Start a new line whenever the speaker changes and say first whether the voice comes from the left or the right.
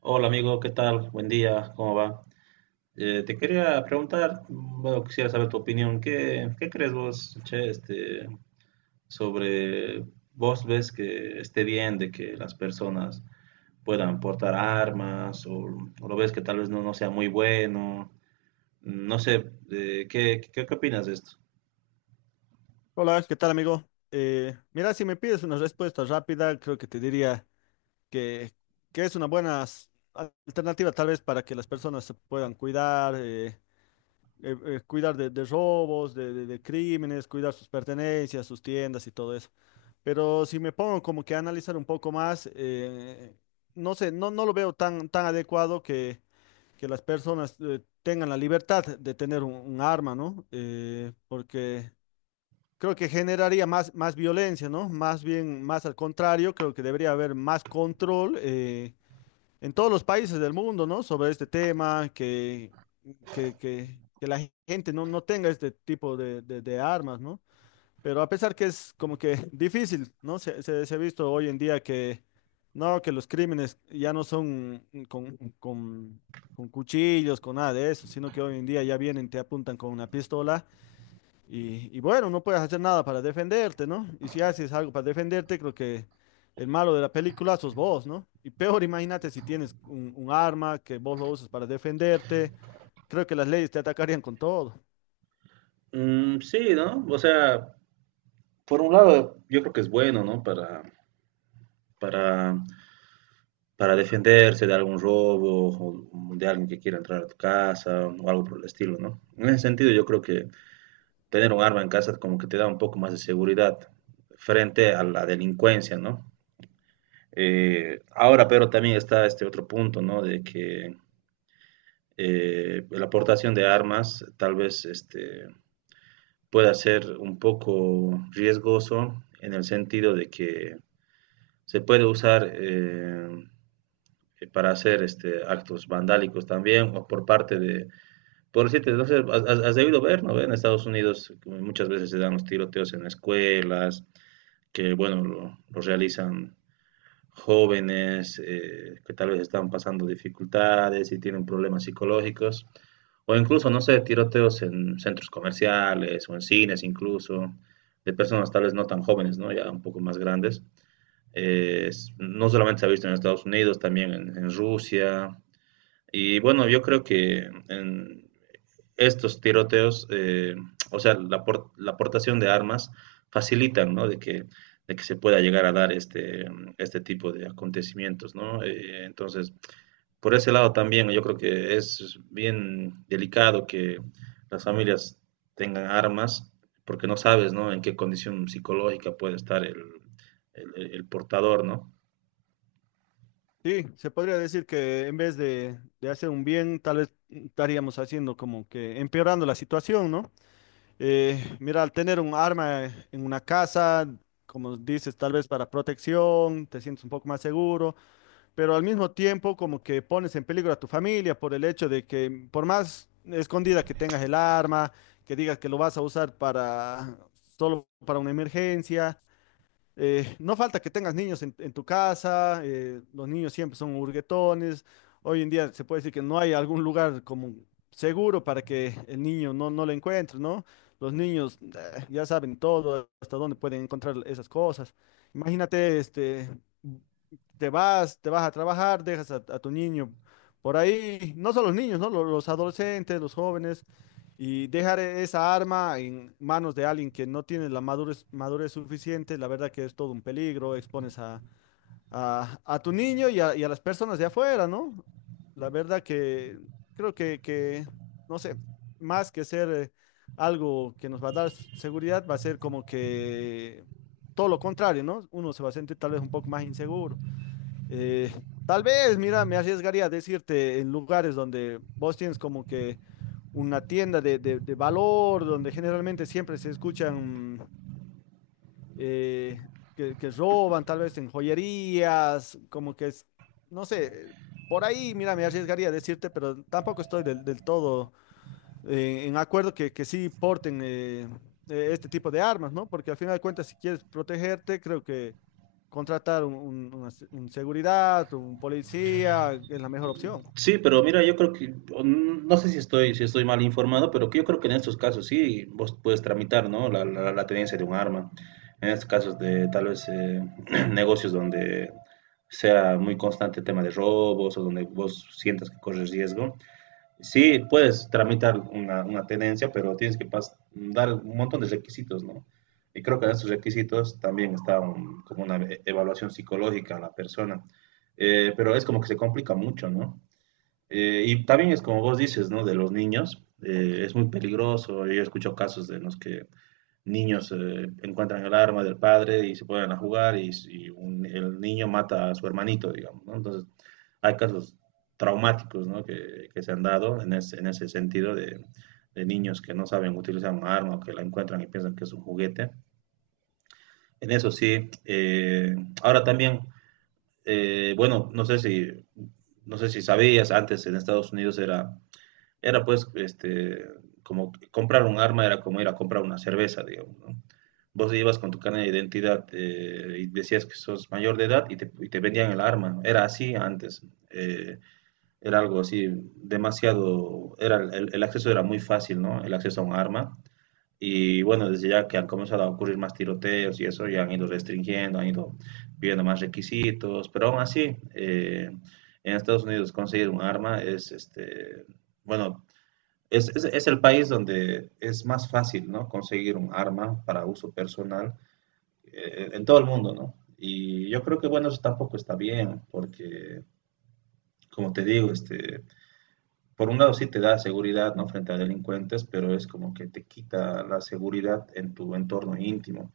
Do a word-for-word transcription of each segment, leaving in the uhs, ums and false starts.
right: Hola amigo, ¿qué tal? Buen día, ¿cómo va? Eh, te quería preguntar, bueno, quisiera saber tu opinión. ¿Qué, qué crees vos, che, este, sobre vos ves que esté bien de que las personas puedan portar armas o, o lo ves que tal vez no, no sea muy bueno? No sé, eh, ¿qué, qué, qué opinas de esto?
left: Hola, ¿qué tal, amigo? Eh, mira, si me pides una respuesta rápida, creo que te diría que, que es una buena s- alternativa tal vez para que las personas se puedan cuidar, eh, eh, eh, cuidar de, de robos, de, de- de crímenes, cuidar sus pertenencias, sus tiendas y todo eso. Pero si me pongo como que a analizar un poco más, eh, no sé, no, no lo veo tan, tan adecuado que, que las personas eh, tengan la libertad de tener un, un arma, ¿no? Eh, porque... Creo que generaría más, más violencia, ¿no? Más bien, más al contrario, creo que debería haber más control eh, en todos los países del mundo, ¿no? Sobre este tema, que, que, que, que la gente no, no tenga este tipo de, de- de armas, ¿no? Pero a pesar que es como que difícil, ¿no? Se, se, se ha visto hoy en día que, no, que los crímenes ya no son con, con, con cuchillos, con nada de eso, sino que hoy en día ya vienen, te apuntan con una pistola y, y bueno, no puedes hacer nada para defenderte, ¿no? Y si haces algo para defenderte, creo que el malo de la película sos vos, ¿no? Y peor, imagínate si tienes un, un arma que vos lo usas para defenderte, creo que las leyes te atacarían con todo.
right: Mm, sí, ¿no? O sea, por un lado, yo creo que es bueno, ¿no? Para, para para defenderse de algún robo o de alguien que quiera entrar a tu casa o algo por el estilo, ¿no? En ese sentido, yo creo que tener un arma en casa como que te da un poco más de seguridad frente a la delincuencia, ¿no? Eh, ahora, pero también está este otro punto, ¿no? De que eh, la aportación de armas tal vez este, pueda ser un poco riesgoso en el sentido de que se puede usar eh, eh, para hacer este, actos vandálicos también, o por parte de, por decirte, no sé, has, has has debido ver, ¿no? En Estados Unidos muchas veces se dan los tiroteos en escuelas, que bueno, lo, lo realizan jóvenes eh, que tal vez están pasando dificultades y tienen problemas psicológicos, o incluso, no sé, tiroteos en centros comerciales o en cines incluso, de personas tal vez no tan jóvenes, ¿no? Ya un poco más grandes. Eh, s- no solamente se ha visto en Estados Unidos, también en, en Rusia, y bueno, yo creo que en estos tiroteos, eh, o sea, la, por- la aportación de armas facilitan, ¿no? De que, de que se pueda llegar a dar este, este tipo de acontecimientos, ¿no? Eh, entonces, por ese lado también yo creo que es bien delicado que las familias tengan armas porque no sabes, ¿no? En qué condición psicológica puede estar el, el el portador, ¿no?
left: Sí, se podría decir que en vez de, de hacer un bien, tal vez estaríamos haciendo como que empeorando la situación, ¿no? Eh, mira, al tener un arma en una casa, como dices, tal vez para protección, te sientes un poco más seguro. Pero al mismo tiempo como que pones en peligro a tu familia por el hecho de que por más escondida que tengas el arma, que digas que lo vas a usar para solo para una emergencia, eh, no falta que tengas niños en, en tu casa, eh, los niños siempre son hurguetones, hoy en día se puede decir que no hay algún lugar como seguro para que el niño no, no lo encuentre, ¿no? Los niños eh, ya saben todo, hasta dónde pueden encontrar esas cosas. Imagínate, este, te vas, te vas a trabajar, dejas a, a tu niño por ahí, no solo los niños, ¿no? Lo- Los adolescentes, los jóvenes, y dejar e- esa arma en manos de alguien que no tiene la madurez, madurez suficiente, la verdad que es todo un peligro, expones a, a, a tu niño y a, y a las personas de afuera, ¿no? La verdad que creo que, que no sé, más que ser... eh, Algo que nos va a dar s- seguridad va a ser como que todo lo contrario, ¿no? Uno se va a sentir tal vez un poco más inseguro. Eh, Tal vez, mira, me arriesgaría a decirte en lugares donde vos tienes como que una tienda de, de- de valor, donde generalmente siempre se escuchan eh, que, que roban, tal vez en joyerías, como que es, no sé, por ahí, mira, me arriesgaría a decirte, pero tampoco estoy del, del todo eh, en acuerdo que, que sí porten eh, eh, este tipo de armas, ¿no? Porque al final de cuentas, si quieres protegerte, creo que contratar un, un- una se- un seguridad, un policía, es la mejor opción.
right: Sí, pero mira, yo creo que, o n- no sé si estoy, si estoy mal informado, pero que yo creo que en estos casos sí, vos puedes tramitar, ¿no? La, la, la tenencia de un arma. En estos casos de tal vez eh, negocios donde sea muy constante el tema de robos o donde vos sientas que corres riesgo. Sí, puedes tramitar una, una tenencia, pero tienes que pas- dar un montón de requisitos, ¿no? Y creo que en estos requisitos también está un- como una e- evaluación psicológica a la persona. Eh, pero es como que se complica mucho, ¿no? Eh, y también es como vos dices, ¿no? De los niños, eh, es muy peligroso. Yo escucho casos de los que niños eh, encuentran el arma del padre y se ponen a jugar y, y un- el niño mata a su hermanito, digamos, ¿no? Entonces, hay casos traumáticos, ¿no? que, que se han dado en ese, en ese sentido de, de niños que no saben utilizar un arma o que la encuentran y piensan que es un juguete. En eso sí, eh, ahora también, eh, bueno, no sé si, no sé si sabías, antes en Estados Unidos era era pues, este, como comprar un arma era como ir a comprar una cerveza, digamos, ¿no? Vos ibas con tu carnet de identidad eh, y decías que sos mayor de edad y te, y te vendían el arma, ¿no? Era así antes. eh, era algo así demasiado, era el, el acceso era muy fácil, ¿no? El acceso a un arma. Y bueno, desde ya que han comenzado a ocurrir más tiroteos y eso, ya han ido restringiendo, han ido pidiendo más requisitos, pero aún así, eh, en Estados Unidos conseguir un arma es, este, bueno, es, es, es el país donde es más fácil, ¿no? Conseguir un arma para uso personal eh, en todo el mundo, ¿no? Y yo creo que, bueno, eso tampoco está bien, porque, como te digo, este, por un lado sí te da seguridad, ¿no? Frente a delincuentes, pero es como que te quita la seguridad en tu entorno íntimo.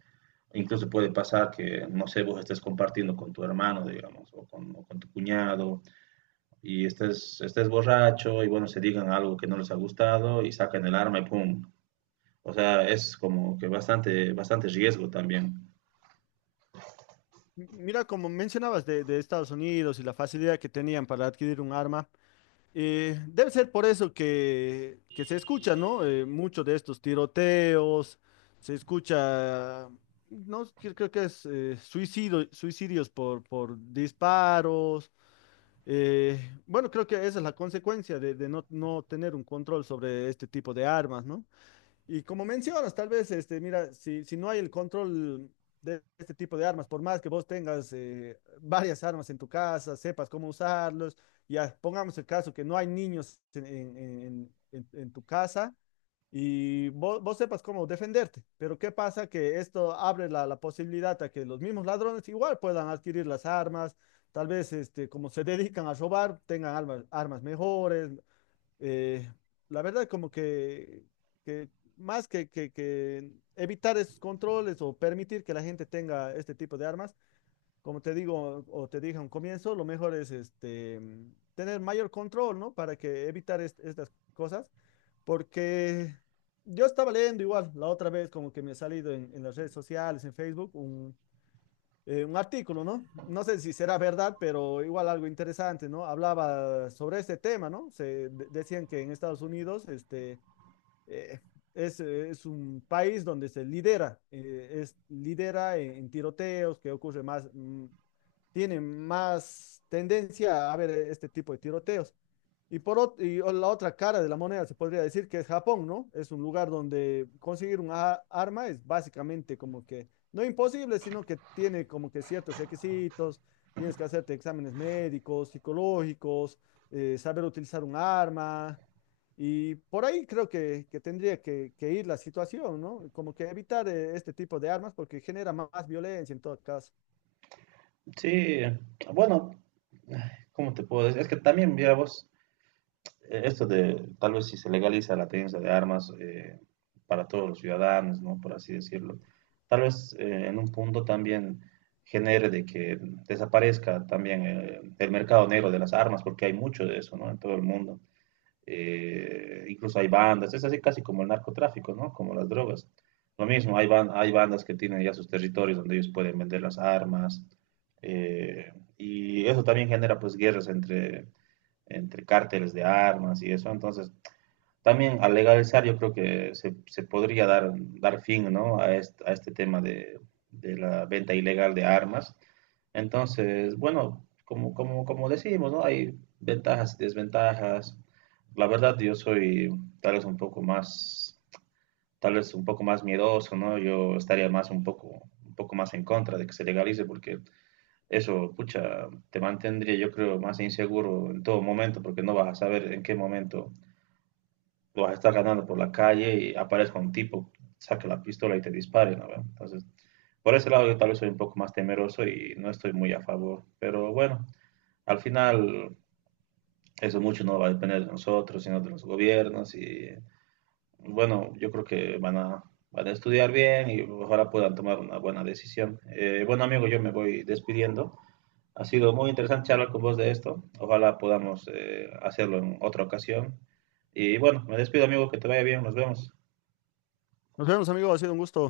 right: Incluso puede pasar que, no sé, vos estés compartiendo con tu hermano, digamos, o con, o con tu cuñado, y estés, estés borracho, y bueno, se digan algo que no les ha gustado, y sacan el arma y pum, o sea, es como que bastante, bastante riesgo también.
left: M- Mira, como mencionabas de, de Estados Unidos y la facilidad que tenían para adquirir un arma, eh, debe ser por eso que, que se escucha, ¿no? Eh, mucho de estos tiroteos, se escucha, no, creo creo que es eh, suicidio- suicidios por, por disparos. Eh, bueno, creo que esa es la consecuencia de, de no, no tener un control sobre este tipo de armas, ¿no? Y como mencionas, tal vez, este, mira, si, si no hay el control de este tipo de armas, por más que vos tengas eh, varias armas en tu casa, sepas cómo usarlos, ya pongamos el caso que no hay niños en, en- en- en- en tu casa y vos, vos sepas cómo defenderte, pero ¿qué pasa? Que esto abre la, la posibilidad a que los mismos ladrones igual puedan adquirir las armas, tal vez este, como se dedican a robar, tengan armas, armas mejores, eh, la verdad como que, que más que, que, que evitar esos controles o permitir que la gente tenga este tipo de armas, como te digo o te dije a un comienzo, lo mejor es este, mm, tener mayor control, ¿no? Para que evitar est- estas cosas, porque yo estaba leyendo igual la otra vez, como que me ha salido en, en las redes sociales, en Facebook, eh, un artículo, ¿no? No sé si será verdad, pero igual algo interesante, ¿no? Hablaba sobre este tema, ¿no? Se de- decían que en Estados Unidos, este, eh, es, eh, es un país donde se lidera, eh, es lidera en, en tiroteos que ocurre más, mm, tiene más tendencia a haber este tipo de tiroteos. Y por ot- y o- la otra cara de la moneda se podría decir que es Japón, ¿no? Es un lugar donde conseguir una arma es básicamente como que no imposible, sino que tiene como que ciertos requisitos, tienes que hacerte exámenes médicos, psicológicos, eh, saber utilizar un arma. Y por ahí creo que, que tendría que, que ir la situación, ¿no? Como que evitar eh, este tipo de armas porque genera más violencia en todo caso.
right: Sí, bueno, ay, ¿cómo te puedo decir? Es que también, mira vos, eh, esto de tal vez si se legaliza la tenencia de armas eh, para todos los ciudadanos, ¿no? Por así decirlo, tal vez eh, en un punto también genere de que desaparezca también eh, el mercado negro de las armas, porque hay mucho de eso, ¿no? En todo el mundo. eh, incluso hay bandas, es así casi como el narcotráfico, ¿no? Como las drogas. Lo mismo, hay, ban- hay bandas que tienen ya sus territorios donde ellos pueden vender las armas, eh, y eso también genera pues guerras entre, entre cárteles de armas y eso. Entonces, también al legalizar yo creo que se, se podría dar, dar fin, ¿no? A, este, a este tema de, de la venta ilegal de armas entonces, bueno, como, como, como decimos, ¿no? Hay ventajas y desventajas. La verdad, yo soy tal vez un poco más, tal vez un poco más miedoso, ¿no? Yo estaría más un poco, un poco más en contra de que se legalice porque eso, pucha, te mantendría, yo creo, más inseguro en todo momento porque no vas a saber en qué momento vas a estar ganando por la calle y aparezca un tipo, saque la pistola y te dispare, ¿no? Entonces, por ese lado yo tal vez soy un poco más temeroso y no estoy muy a favor, pero bueno. Al final, eso mucho no va a depender de nosotros, sino de los gobiernos. Y bueno, yo creo que van a, van a estudiar bien y ojalá puedan tomar una buena decisión. Eh, bueno, amigo, yo me voy despidiendo. Ha sido muy interesante charlar con vos de esto. Ojalá podamos eh, hacerlo en otra ocasión. Y bueno, me despido, amigo, que te vaya bien. Nos vemos.
left: Nos vemos, amigos, ha sido un gusto.